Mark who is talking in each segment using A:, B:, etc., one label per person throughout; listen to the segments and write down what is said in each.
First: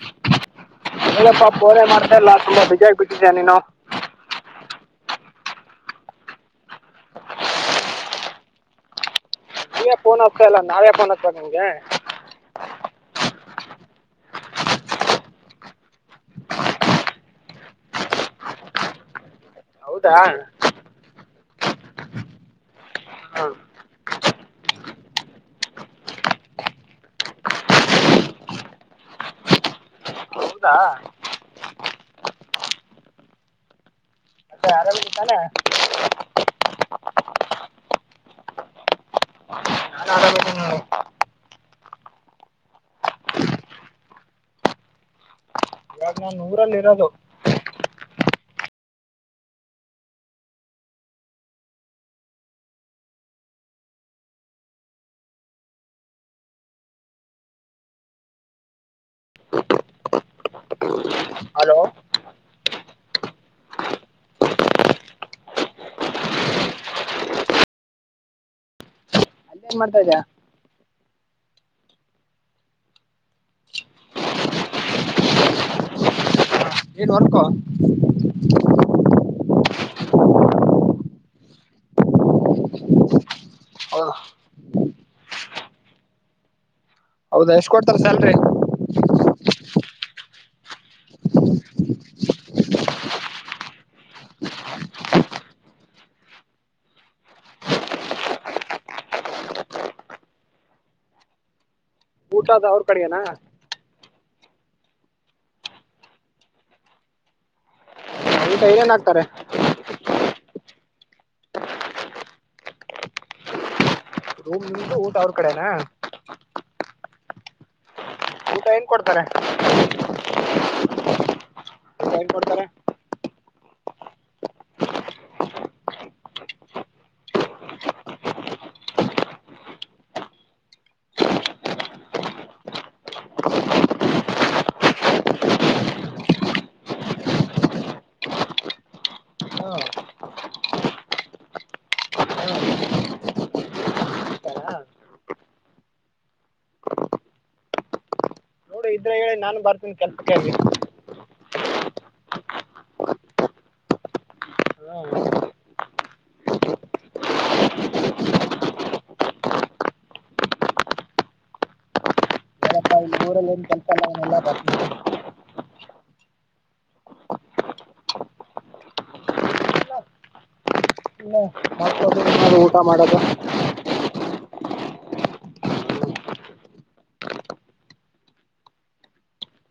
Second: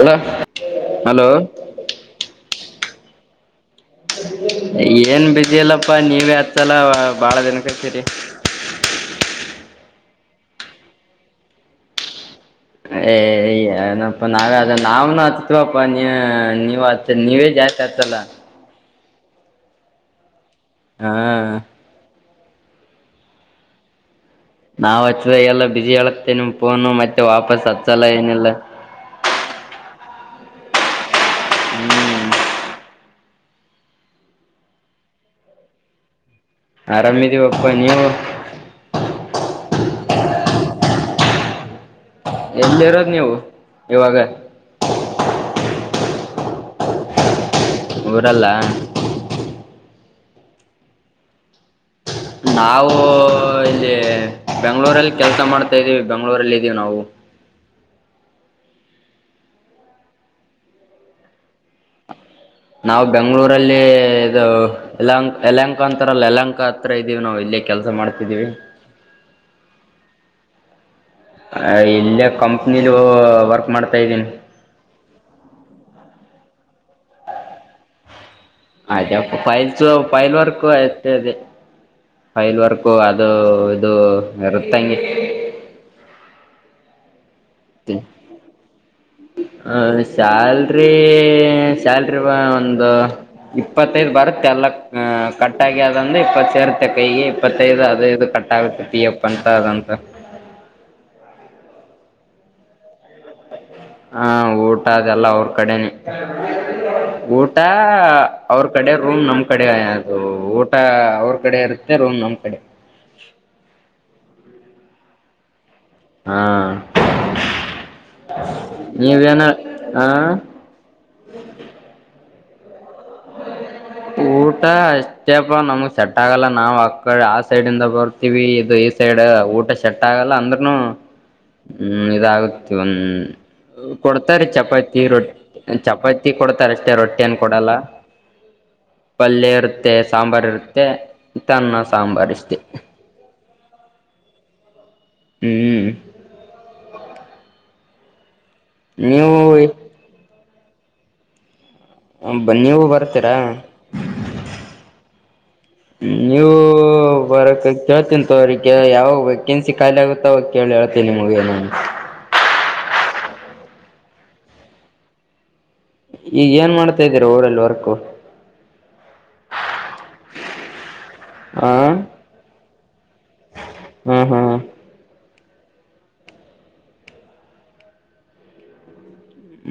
A: Hello hello
B: ಎಲ್ಲಪ್ಪಾ ಫೋನೆ ಮಾಡ್ತಯಿಲ್ಲ ತುಂಬಾ ಬ್ಯುಸಿ ಆಗ್ಬಿಟ್ಟಿದ್ಯ ನೀನು.
A: ಏನ್ ಬ್ಯುಸಿ ಇಲ್ಲಪ್ಪಾ ನೀವೇ ಹಚ್ತಾಯಿಲ್ಲ ಬಾಳ ದಿನಕಚ್ಚೀರಿ. [inaudible]
B: ನೀವೆ ಫೋನ್ ಹಾಕ್ತಾ ಇಲ್ಲ ನಾವೇ ಫೋನ್ ಹಾಕ್ಲ ನಿಮ್ಗೆ?
A: ಏ ಏನಪ್ಪಾ ನಾವೇ ಅದ ನಾವ್ ಹಾಕ್ತೀವಪ್ಪ ನೀ ನೀವ್ ಹಾಕ್ತಿ ನೀವೆ ಜಾ ಆಯ್ತ್ ಆಯ್ತೆಲ್ಲ.
B: ಹೌದಾ?
A: ಹಾಂ
B: [unintelligible]
A: ನಾವ್ ಹಚ್ವಾಗೆಲ್ಲ ಬ್ಯುಸಿಯಾಗಿರುತ್ತೆ ನಿಮ್ ಫೋನು ಮತ್ತೆ ವಾಪಸ್ ಹಚ್ಚಲ್ಲ ಏನಿಲ್ಲ. [inaudible]
B: ಹೌದಾ?
A: ಹ್ಮ್
B: ಎಲ್ಲ ಆರಾಮಿದ್ ತಾನೆ?
A: ಆರಾಮಿದೀವಪ್ಪಾ ನೀವು?
B: [unintelligible]
A: ಎಲ್ಲಿರೋದ್ ನೀವು ಇವಾಗ?
B: ನಾನೂರಲ್ಲಿರದು.
A: ಊರಲ್ಲ? ನಾವು ಇಲ್ಲಿ ಬೆಂಗ್ಳೂರಲ್ ಕೆಲ್ಸ ಮಾಡ್ತಾಯಿದೀವಿ ಬೆಂಗ್ಳೂರಲ್ಲಿದೀವಿ ನಾವು.
B: ಹಲೋ
A: ನಾವ್ ಬೆಂಗ್ಳೂರಲ್ಲಿ ಇದು ಯಲಂಕ್ ಯಲಂಕ ಅಂತಾರಲ್ಲ ಯಲಂಕ ಹತ್ರ ಇದೀವಿ ನೋಡಿ ಇ ತೆ ಕೆಲ್ಸ ಮಾಡ್ತಿದ್ದೀವಿ.
B: [unintelligible]
A: ಅ ಇಲ್ಲೆ ಕಂಪ್ನಿಲ್ ಓ ವರ್ಕ್ ಮಾಡ್ತಾ ಇದ್ದೀನಿ. [inaudible]
B: ಇದ್ ವರ್ಕೊ
A: ಆಯ್ದಪ್ಪ ಫೈಲ್ಸ್ ಫೈಲ್ ವರ್ಕ್ ಅಷ್ಟೆದೆ ಫೈಲ್ ವರ್ಕು ಅದು ಹೌದು ಇರುತ್ತಂಗೆ.
B: ಹೌದಾ ಎಷ್ಟ್ ಕೊಡ್ತಾರ್ ಸ್ಯಾಲ್ರಿ?
A: ಸ್ಯಾಲ್ರಿ ಸ್ಯಾಲ್ರಿ ವ ಒಂದು ಇಪ್ಪತ್ತೈದ್ ಬರುತ್ತೆ ಎಲ್ಲ ಅ ಕಟ್ಟಾಗಿ ಅದೊಂದು ಇಪ್ಪತ್ ಸೇರುತ್ತೆ ಕೈಗೆ ಇಪ್ಪತ್ತೈದು ಅದು ಇದು ಕಟ್ ಟಾಗುತ್ತೆ ಪಿ ಎಫ್ ಅಂತ ಆದಂತ.
B: ಊಟದ ಅವ್ರ್ ಕಡೆನಾ?
A: ಹಾಂ ಊಟ ಅದೆಲ್ಲ ಅವ್ರ್ ಕಡೆನೆ ಊಟ
B: ಊಟ
A: ಅವ್ರ್
B: ಏನೇನು
A: ಕಡೆ ರೂಮ್
B: ಹಾಕ್ತಾರೆ
A: ನಮ್ ಕಡೆ ಅದು ಊ ಟ ಅವ್ರ್ ಕಡೆ ಇರುತ್ತೆ ರೂಮ್ ನಮ್ ಕಡೆ.
B: ರೂಮ್ ನಿು ಊಂಟ ಅವ್ರ ಕಡೆನಾ
A: ಹಾ
B: ಊಟ ಏನು ಕೊಡ್ತಾರೆ
A: ನೀವನ ಹಾ
B: ಊಟ ಏನು ಕೊಡ್ತಾರೆ
A: ಹ ಊಟ ಅಷ್ಟೇಪ್ಪ ನಮಗ್ ಸೆಟ್ ಆಗಲ್ಲ ನಾವ್ ಆ ಆ ಸೈಡ್ ಇಂದ ಬರ್ತೀವಿ ಇದು ಈ ಸೈಡ್ ಊಟ ಸೆಟ್ ಆಗಲ್ಲ ಅಂದ್ರನು ಹ್ಮ್ ಇದಾಗುತ್ತೆ ಒಂದ ಕೊಡ್ತಾರ ಚಪಾತಿ ರೊಟ್ಟ ಚಪಾತಿ ಕೊಡ್ತಾರ ಅಷ್ಟೇ ರೊಟ್ಟಿಯನ್ ಕೊಡಲ್ಲ ಪಲ್ಯ
B: ಹಾಂ
A: ಇರುತ್ತೆ ಸಾಂಬಾರ್ ಇರುತ್ತೆ ತನ್ನ ಸಾಂಬಾರಷ್ಟತೇ
B: ಕೊಡ್ತಾರಾ?
A: ಹ್ಮ್
B: ನೋಡು ಇದ್ರೆ ಹೇಳಿ
A: ನೀವು
B: ನಾನು ಬರ್ತೀನಿ ಕೆಲ್ಸಕ್ಕೆಗ
A: ಬನ್ನ ನೀವು ಬರ್ತೀರಾ
B: ಹಾಂ
A: ನೀವು ಬರ ಕೇಳ್ತೀನಿ ತ ಅವ್ರ ಯಾವ ವೆೇಕೆನ್ಸಿ ಖಾಲಿ ಆಗುತ್ತ ಅವಾಗ ಕೇಳಿ ಹೇಳ್ತಿ ನಿಮಗ ಏನ
B: ಊರಲ್ಲ ಕ ನಲ್ಲಾ
A: ಈಗ ಏನ್ ಮಾಡ್ತಾ ಇದ್ದೀರ ಊಡಲ್ಲಿ ವರ್ಕ್ು
B: ಇಲ್ಲ ಮತ್ತ ಊಟ ಮಾಡದು
A: ಹ್ಮ್ ಹ್ಮ್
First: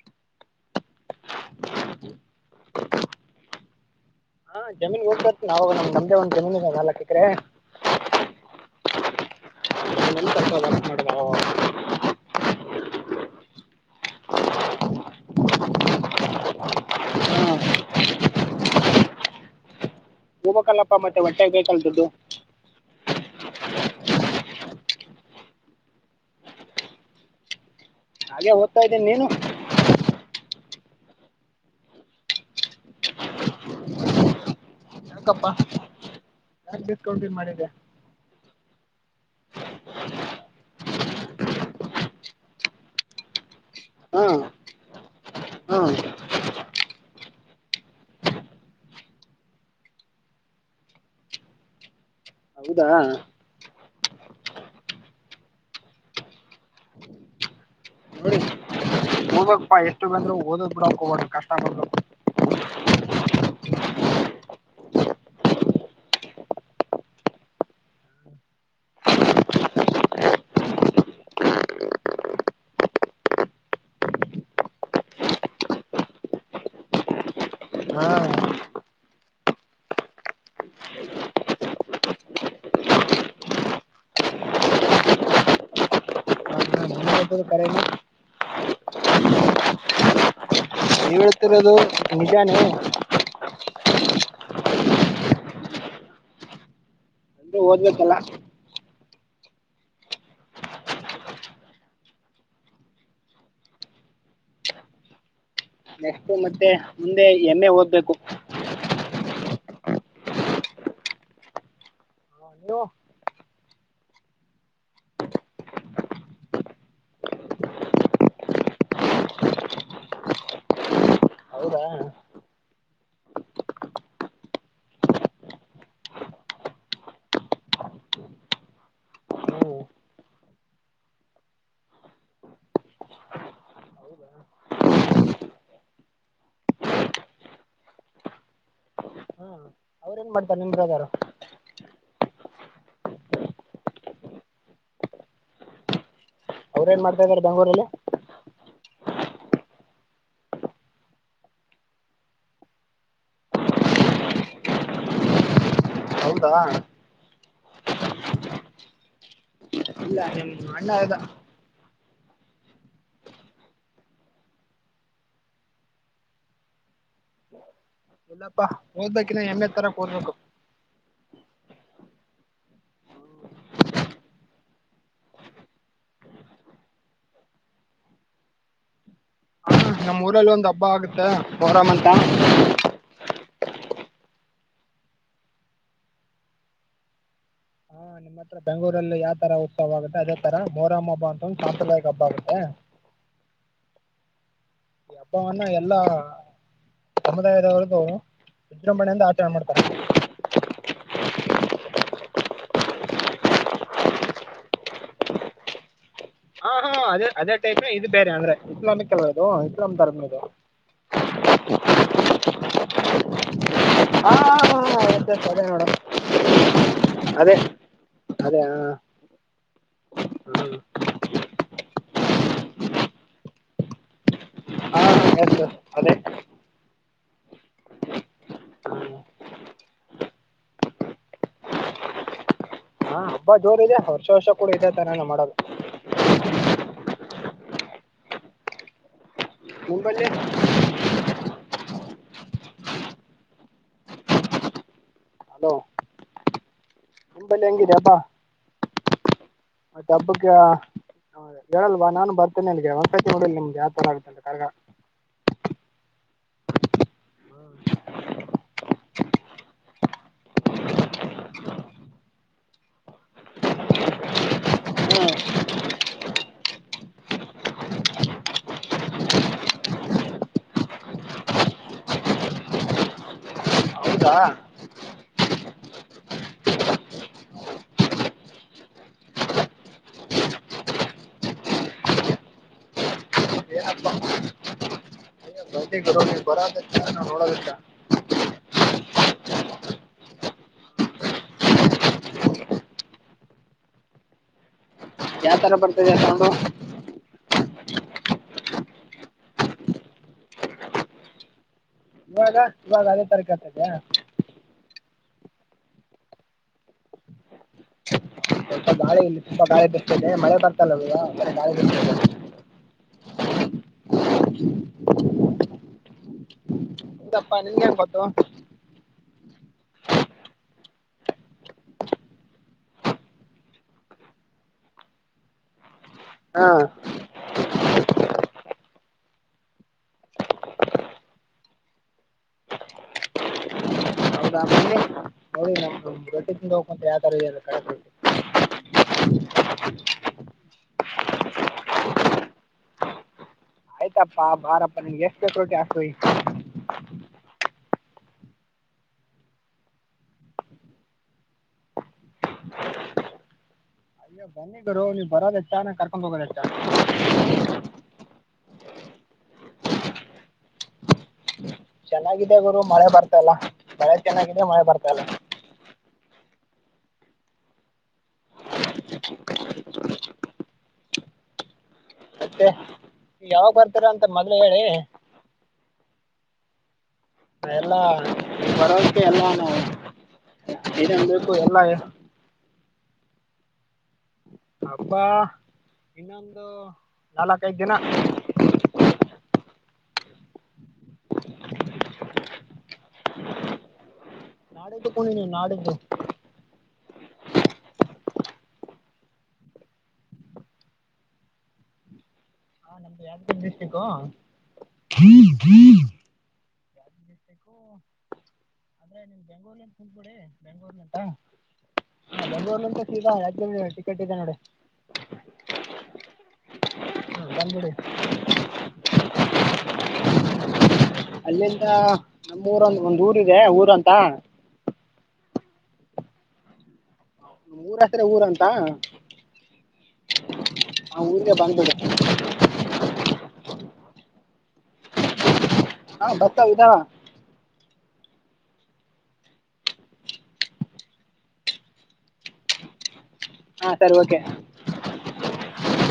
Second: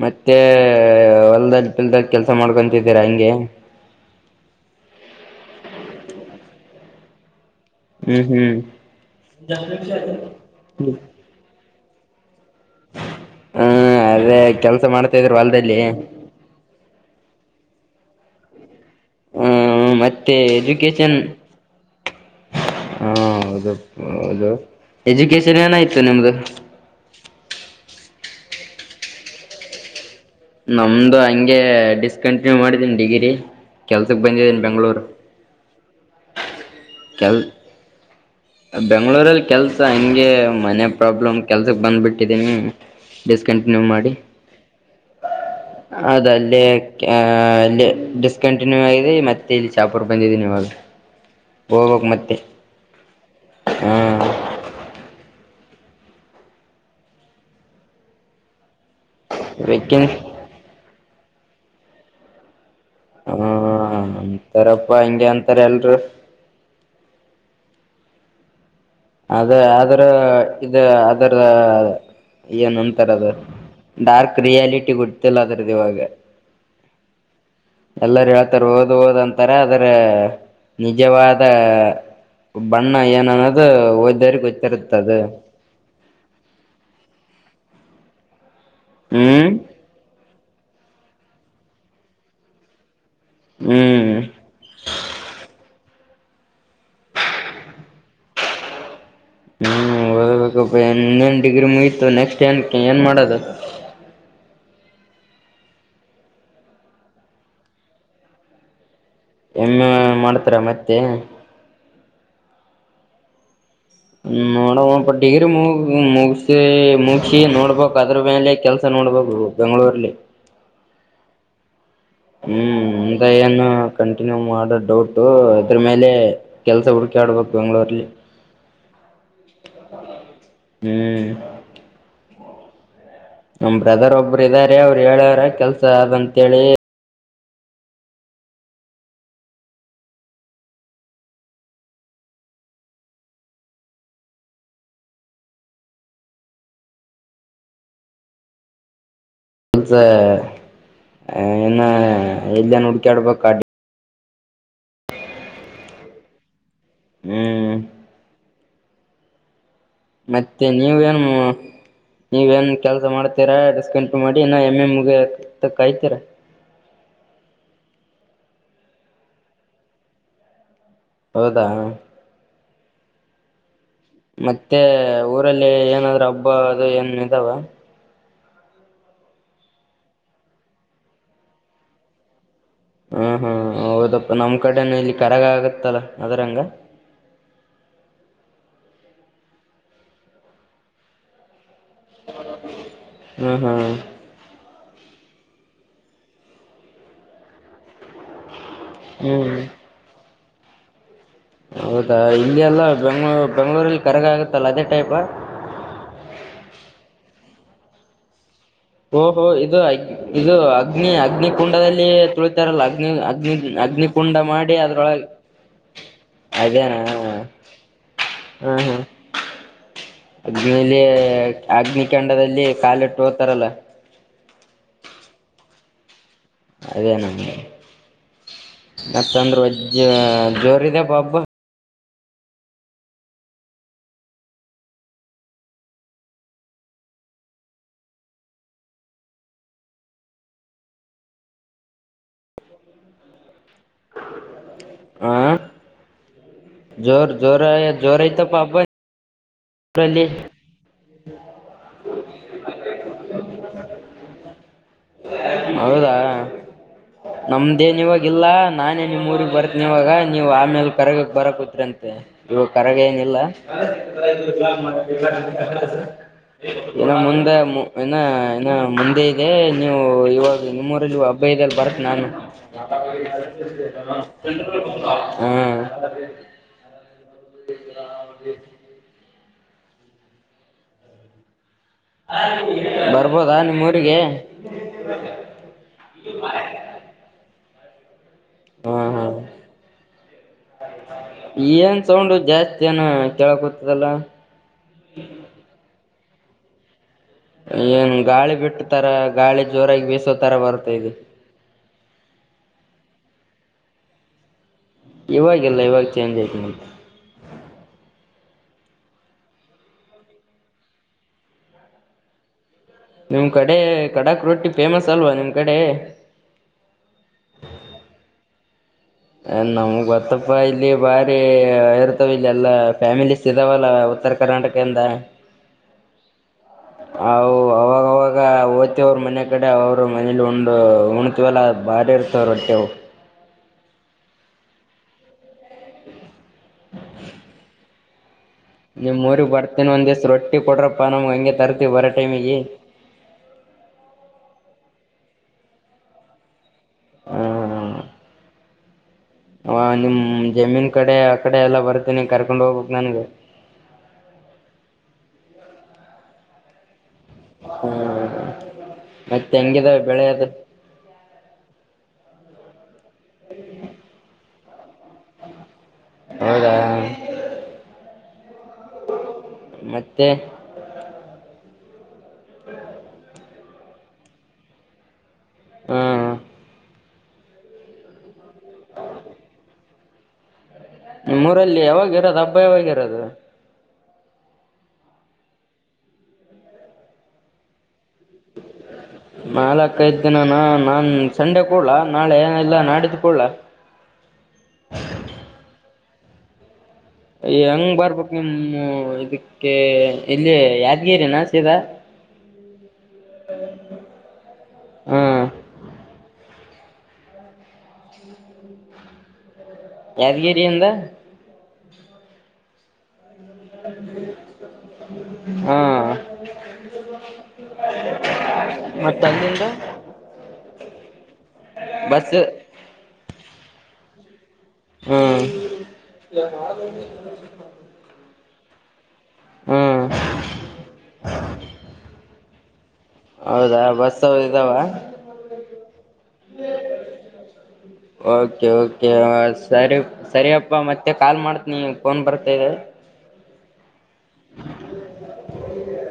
A: ಮತ್ತೆ ಹೊಲ್ದದ ಬಿಲ್ದ ಕೆಲ್ಸ ಮಾಡ್ಕೊಂತಿದ್ದೀರಾ ಹಂಗೆ
B: ಹಾ ಜಮೀನ್ ಹೋಗ್ಬೇಕತತಿ ನಾವಾಗ ನಮ ನಮ್ದೇ ಒಂದ ಜಮೀನು ಅಾಕ್ಕಕ್ರೆ
A: ಹ್ಮ್ ಹ್ಮ್
B: ಮಾಡೋದು ಅವಾಗ
A: ಹ್ಮ ಅದೇ ಕೆಲ್ಸ ಮಾಡ್ತಾ ಇದ್ರು ಹೊಲ್ದಲ್ಲಿ ಹ್ಮ ಮತ್ತೆ
B: ಹೋಗಬೇಕಲ್ಲಪ್ಪ
A: ಎಜುಕೇಶನ್
B: ಮತ್ತೆ ಹೊಟ್ಟೆ ಬೇಕಲ್ಲ ದುಡ್ಡು
A: ಹಾ ಹೌದು ಹೌದು ಎಜುಕೇಶನ್ ಏನಾಯ್ತು ನಿಮ್ದು
B: ಹಾಗೆ ಓದ್ತಾ ಇದ್ದೇನೆಿ ನೀನು
A: ನಮ್ದು ಹಂಗೆ ಡಿಸ್ಕಂಟಿನ್ಯೂ ಮಾಡಿದೀನಿ ಡಿಗ್ರಿ ಕೆಲ್ಸಕ್ ಬಂದಿದ್ದೀಿ ಬೆಂಗಗಳೂರು
B: ಯಾಕಪ್ಪಾ ಯಾ ಡಿಸ್ಕೌಂಟ್ ಇನ್ ಮಾಡಿದೆೆ
A: ಬೆಂಗ್ಳೂರಲ್ಲಿ ಕೆಲ್ಸ ಹಂಗೆ ಮನೆ ಪ್ರಾಬ್ಲಮ್ ಕೆಲ್ಸಕ್ ಬಂದ್ ಬಿಿಟ್ಟಿದೀನಿ ಡಿಸ ಕಂಟಿನ್ಯೂ ಮಾಡಿ
B: ಹಾಂ ಹಾಂ
A: ಅದ ಅಲ್ಲೇ ಆ ಅಲ್ಲಿ ಡಿಸ್ಕಂಟಿನ್ಯೂ ಆಗಿದೆ ಮತ್ತೆ ಇಲ್ಲಿ ಚಾಪೂರ್ ಬಂದಿದೆ ನೀವ ಹೋಗ್ಬೇಕಕ್ ಮತ್ತೆ
B: ಹೌದಾ
A: ಹ್ಮ್
B: ಓದಕ್ಪ್ಪಾ
A: ಬೇಕೇನ್
B: ಎಷ್ಟು ಬಂದು ಓದಕ್ ಬಿಡಕ್ ಹೋಗ ಕಷ್ಟ ಕೊಬೇಕ
A: ಹಾ ಅಂತಾರಪ್ಪಾ ಹಿಂಗಗೆ ಅಂತಾರ ಎಲ್ರು ಅದೇ ಅದ್ರ ಇ ಅದರ ಏನಂತಾರೆ ಅದ ಡಾರ್ಕ್ ರಿಯಾಲಿಟಿ ಗುತಿಲ್ಲ ಅದ್ರದದು ಇವಾಗ [inaudible] ಎಲ್ಲರ
B: ಹಾಂ
A: ಹೇಳ್ತಾರ ಓದ್ ಓದ್ ಅಂತಾರ ಅದರ ನಿಜವಾದ ಬಣ್ಣ ಏನ ಅನ್ನೋದು ಒದ್ದರಿ ಹ್ತರುತ್ತದ
B: ರ
A: ಹ್ಮ್
B: ಹೇಳ್ತಿರೋದು ನಿಜಾನೇ
A: ಹ್ಮ್
B: ರು ಓದ್ಬೇಕಲ್ಲ
A: ಹ್ಮ್ ಹಬೇಕಪ್ಪ ಇನ್ನೇನ್ ಡಿಗ್ರಿ ಮುಯತು ನೆಕ್ಸ್ಟ್ ಏನ್ ಏನ್ ಮಾಡೋದು
B: ನೆಕ್ಸ್ಟ್ ಮತ್ತೆ ಮುಂದೆ ಏಮ್ ಏ ಓದ್ಬೇಕು.
A: ಏಮ್ ಏ ಮಾಡ್ತೀರಾ ಮತ್ತೆ -
B: ನೀವು
A: ಹ ನೋಡುವಾ ಬಟ್ ಡಿಗ್ರಿ ಮುಗ ಮುಗ್ಸಿ ಮುಗಸಿ ನೋಡ್ಬಕ್ ಅದ್ರ ಮೇಲೆ ಕೆಲ್ಸ ನೋ ನೋಡ್ಬೇಕು ಬೆಂಗಳೂರಲ್ಲಿ.
B: ಹೌದಾ
A: ಹ್ಮ್ ಇದ ಏನು ಕಂಟಿನ್ಯೂ ಮಾಡೋದ ಡೌಟು ಅದ್ರ ಮೇಲೆ ಕೆಲ್ಸ ಹುಡುಕಿ - ಹುಡುಕ್ಯಾಡಬೇಕ ಬೆಂಗಳೂರಲ್ಲಿ.
B: ಹ್ಞೂ
A: [inaudible] ಹ್ಮ್. ನಮ್ ಬ್ರದರ್ ಒಬ್ಬರು ಇದ್ದಾರೆ ಅವರು ಹೇಳ್ಯಾರ ಕೆಲ್ಸ ಆದ ಅಂತಹೇಳಿ.
B: ಅವ್ರ ಏನ್ ಮಾಡ್ತಾರೆ ನಿಮ್ಮ್ ಬ್ರದರ ಅವ್ರ ಏನ್ ಮಾಡ್ತಿದಾರೆ ಬೆಂಗಳೂರಲ್ಲಿ?
A: ಕೆಲ್ಸ [inaudible] ಎಲ್ಲಿ ಏನ್ ಹುಡಕ್ಯಾಡಬೇಕ
B: ಹೌದಾ
A: ಹ್ಮ್
B: ಇಲ್ಲ ನಿಮ್
A: ಮತ್ತೆ ನೀವ
B: ಅಣ್ಣ ಇದ
A: ಏನೂ ಈಗ ಏನ್ ಕೆಲ್ಸ ಮಾಡ್ತೀರಾ ಡಿಸ್ಕೌಂಟ್ ಮಾಡಿ ಇನ್ನ ಎಮ್ ಎ ಮುಗಿಯೋತಾನ ಕಾಯ್ತೀರಾ? [unintelligible]
B: ಇಲ್ಲಪ್ಪಾ ಓದ್ಬೇಕ ಇನ್ನ ಎಮ್ ಎ ತರಕ್ ಓದ್ಬೇಕು.
A: ಹೌದಾ ಮತ್ತೆ ಊರಲ್ಲಿ ಏನಾದ್ರೂ ಹಬ್ಬ ಅದು ಏನ್ ಇದಾವ?
B: ನಮ್ಮ ಊರಲ್ಲಿ ಒಂದ್ ಹಬ್ಬ ಆಗುತ್ತೆ ಮೊಹರಂ ಅಂತ.
A: ಹಾ ಹಾ ಹೌದಪ್ಪ ನಮ್ ಕಡೆನ ಇಲ್ಲಿ ಕರಗ ಆಗತ್ತಲ್ಲ ಅದ್ರಂಗ [unintelligible]
B: [inaudible] ಬೆಂಗಳೂರಲ್ಲಿ ಯಾವ ತರ ಉತ್ಸವ ಆಗುತ್ತೆ ಅದೇ ತರ ಮೊಹರಂ ಹಬ್ಬ ಅಂತ ಒಂದ್ [inaudible] ಹಬ್ಬ ಆಗುತ್ತೆ.
A: ಹ್ಮ್ ಹ್ಮ್
B: ಈ ಹಬ್ಬವನ್ನ ಎಲ್ಲಾ ಸಮುದಾಯದವರದು ವಿಜ್ರಮಣೆಯಿಂದ ಆಚರಣೆ
A: ಹ್ಮ್
B: ಮಾಡ್ತಾರ.
A: ಹೌದಾ ಇಲ್ಲಿ ಎಲ್ಲಾ ಬೆಂಗಳೂರು ಬೆಂಗಳೂರಲ್ಲಿ ಕರಗ ಆಗತ್ತಲ್ಲ ಅದೇ ಟೈಪಾ
B: ಹಾ ಹಾ ಅದೇ ಅದೇ ಟೈಪ್ ಇದು ಬೇರೆ ಆದ್ರೇ.
A: ಓ ಓಹೋ ಇದು ಅಗ್ ಇದು ಅಗ್ನಿ ಅಗ್ನಿ ಕುಂಡದಲ್ಲಿ ತುಳಿತಾರಲ್ಲ ಅಗ್ನಿ ಅಗ್ನಿ ಅಗ್ನಿ
B: ಹಾ
A: ಕುಂಡ
B: ಹಾ
A: ಮಾಡಿ
B: ಹಾ
A: ಅದ್ರೊಳಗ
B: ಎಸ್ ಎಸ್ ಅದೇ ನೋಡು
A: ಅದೇನಾ
B: ಅದೇ ಅದೇ ಹಾ
A: ಅಗ್ನಿಲಿ ಅಗ್ನಿಕಾಂಡದಲ್ಲಿ ಕಾಲಿಟ್ಟು ಹೋಗ್ತಾರಲ್ಲ -
B: ಹಾ ಎಸ್ ಎಸ್ ಅದೇ.
A: ಅದೇ ನಗೆ ಮತ್ತಂದ್ರೆ ವಜ್ಜ ಜೋರ ಇದೇ ಹ ಹಬ್ಬ.
B: ಹ ಹಬ್ಬ ಜೋರ ಇದೆ ವರ್ಷ ವರ್ಷ ಕೂಡ ಇದೆ ತರಾನು ಮಾಡೋದು. [inaudible]
A: ಹ
B: ಹಲೋ -
A: ಜೋರ್ ಜೋರ ಜೋರ ಐತಿಪಾ ಹಬ್ಬ
B: ಮತ್ತೆ
A: ನಿಮ್ಮೂರಲ್ಲಿ
B: ಹಬ್ಬಕ್ಕೆ ಹೇಳಲ್ವಾ ನಾನು ಬರ್ತೇನ ಅಲ್ಲಿಗ ಒಂದ್ಸರ್ತಿ ನೋಡಿಲ್ಲ ನಿಮ್ಮ ಜಾತ್ರಿ [inaudible] ಕರಗ
A: ಹೌದಾ. ನಮ್ದೇನ್ ಇವಾಗಿಲ್ಲಾ ನಾನೇ ನಿಮ್ ಊರಿಗ್ ಬರ್ತಿನೀ ಇವಾಗ ನೀವ್ ಆಮೇಲ್ ಕರಗಕ್ ಬರಕಕುತ್ರಿ ಅಂತ ಇವು ಕರಗ ಏನಿಲ್ಲ. [inaudible] ಇನ್ನ ಮುಂದ ಇನ್ನ ಇನ್ನ ಮುಂದೆ ಇದೆ ನೀವು ಓ ಇವಾಗ ನಿಮ್ಮರಲ್ಲಿ ಹಬ್ಬ ಇದೆಯಲ್ಲ ಬರ್ತೇನ ನಾನು
B: ಹೌದಾ
A: [unintelligible] ಹಾ. ಬರ್ಬೋದಾ ನಿಮ್ಮೂರಿಗೆ
B: [inaudible] ನೀ ಬರೋದ ಹೆಚ್ಚಾ ನಾವ್ ನೋಡೋದ ಹೆಚ್ಚಾ.
A: ಹಾ ಹಾ. ಏನ್ ಸೌಂಡ್ ಜಾಸ್ತಿ ಏನ ಕೇಳಕ್ತದಲ್ಲ
B: ಯಾ ತರ ಬರ್ತದೆ ಸೌಂಡು
A: ಏನ್ ಗಾಳಿ ಬಿಟ್ಟ ತರ ಗಾಳಿ ಜೋರಾಗಿ ಬೀಸೋ ತರ ಬರುತ್ತೈದೆ
B: ಇವಾಗ ಇವಾಗ ಅದೇ ತರ ಕೇಳತ್ತದ
A: ಇವಾಗ ಇಲ್ಲ ಇವಾಗ ಚೇಂಜ್ ಐತ್ ನೋಡ್
B: ಸ್ವಲ್ಪ ಗಾಳಿ ಇಲ್ಲಿ ಸ್ವಲ್ಪ ಗಾಳಿ ಬಿಸ್ತೈದೆ ಮಳೆ ಬರ್ತಲ್ಲ ಇವಾಗ ಗಾಳಿ ಬಿಸ್
A: ನಿಮ್ ಕಡೆ ಕಡಾಕ್ ರೊಟ್ಟಿ ಫೇಮಸ್ ಅಲ್ವಾ ನಿಮ್ ಕಡೆ
B: ಹೌದಪ್ಪ ನಿನ್ನಗೇನ್ ಗೊತ್ತು
A: ನಮಗ್ ಗೊತ್ತಪ್ಪ ಇಲ್ಲಿ ಬಾರಿ ಇರ್ತವಿ ಇಲ್ಲಿ ಎಲ್ಲಾ ಫ್ಯಾಮಿಲಿಸ್ ಇದಾವಲ್ಲ ಉತ್ತರ ಕರ್ನಾಟಕ ಇಂದ
B: ಹಾ
A: ಅವಾಗ ಅವಾಗ ಹೋ ಮತ್ತ್ ಅವ್ರ ಮನೆ ಕಡೆ ಅವ್ರ ಮನೇಲಿ ಉಂಡ್ ಉಣತಿವಲ್ಲ ಬಾರಿ ಇರ್ತವ್ರಲ್ಲ ರೊಟ್ಟಿ ಅವು
B: ಅವುದ ನೋಡಿ ನಮ್ ರೊಟ್ಟಿ ತಿಂದ ಹೋಗಕಂತ್ ಯಾವ ತರ ಈ ಕಡಾಕ್ ರೊಟ್ಟಿ
A: ನಿಮ್ಮೂರಿಗ್ ಬರ್ತೀನ್ ಒಂದ್ ದಿವಸ ರೊಟ್ಟಿ ಕೊಡ್ರಪ್ಪಾ ನಮ್ ಹಂಗೆ ತರ್ತಿವಿ ಬರ ಟೈಮಿಗೆ [unintelligible]
B: ಆಯ್ತಪ್ಪಾ ಬಾರಪ್ಪಾ ನಿನಗೆ ಎಷ್ಟ್ ಬೇಕ್ ರೊಟ್ಟಿ ಓಯಿ
A: ಹ ಹ ಆ ನಿಮ್ ಜಮೀನ್ ಕಡೆ ಆ ಕಡೆ ಎಲ್ಲಾ ಬರ್ತೀನಿ ಕರ್ಕೊಂಡ್ ಹೋಗ್ಬೇಕ್ ನನಗ [unintelligible]
B: ಎ ಬನ್ನಿ ಗುರು ನೀವು ಬರೋದ್ ಹೆಚ್ಚ ನಾನ್ ಕರ್ಕೊಂಡ್ ಹೋಗೋದ ಹೆಚ್ಚ
A: ಹ್ಮ ಮತ್ತೆ ಹೆಂಗಿದಾವ್ ಬೆಳೆ ಅದು
B: ಚೆನ್ನಾಗಿದೆ ಗುರು ಮಳೆ ಬರ್ತಾ ಇಲ್ಲ ಬೆಳೆ ಚೆನ್ನಾಗಿದೆ ಮಳೆ ಬರ್ತಾ ಇಲ್ಲ
A: ಹೌದಾ ಮತ್ತೆ
B: ಮತ್ತೆ ಯಾವಾಗ ಬರ್ತೀರಾ ಅಂತ ಮೊದಲ್ಲೇ ಹೇಳಿ
A: ಹ್ಮ
B: ಎಲ್ಲಾ ಬರೋಕ್ಕೆೆ ಎಲ್ಲಾ ನಾವು ಏನೇನು
A: ನಿಮ್
B: ಬೇಕು ಎಲ್ಲ
A: ಊರಲ್ಲಿ ಯಾವಾಗ ಇರೋದು ಹಬ್ಬ ಯಾವಾಗ ಇರೋದು
B: ಹಬ್ಬ ಇನ್ನೊಂದು ನಾಲ್ಕೈದ್ ದಿನ
A: [unintelligible] ನಾಲ್ಕೈದ್ ದಿನನ ನಾನ್ ಸಂಡೆ ಕೂಡ್ಲಾ ನಾಳೆ ಇಲ್ಲ ನಾಳಿದ್ದು ಕೂಡ್ಲಾ [unintelligible]
B: ನಾಳಿ ತುಕೊಂಡಿ ನೀವು ನಾಳಿದ್ದು
A: ಯ ಹಂಗ್ ಬರ್ಬೇಕ್ ನಿಮ್ಮ್ ಇದಕ್ಕೆ ಇಲ್ಲಿ ಯಾದಗಿರಿ ಸೀದಾ [unintelligible]
B: ಯದಗಿರಿ ಡಿಸ್ಟಕ್
A: ಹ್ಮ್
B: ಆದ್ರೆ ನೀವ್ ಬೆಂಗಳೂರಲ್ಲಿ ಕುಂತ್ಬಿಡಿ
A: ಯಾದಗಿರಿಯಿಂದ
B: ಬೆಂಗಳೂರಿಂದ ಆ ಬೆಂಗಳೂರಿಂದ ಸೀದಾ ಯಾದ್
A: ಹಾ
B: ಹ್ಮ್, ಬಂದ್ಬಿಡಿ
A: ಮತ್ತೆ ಅಲ್ಲಿಂದ
B: ಅಲ್ಲಿಂದ
A: ಬಸ್
B: ನಮ್ಮೂರ್ ಅಂತ ಒಂದ್ ಊರು ಇದೆ ಊರ್ ಅಂತ
A: ಹ್ಮ್
B: ತ
A: ಹ್ಮ್
B: ಊರಿಗೆ ಬಂದ್ ಬಿಡು
A: ಹೌದಾ ಬಸ್ ಇದ್ದಾವ
B: ಹ ಬಸ್ಸ ಇದಾವ
A: ಓಕೆ ಓಕೆ ಸರಿ ಸರಿಯಪ್ಪ ಮತ್ತೆ ಕಾಲ್ ಮಾಡ್ತನಿ ಈಗ ಫೋನ್ ಬರ್ತಾದೆ
B: ಹಾ ಸರಿ ಓಕೆ
A: ಹೆ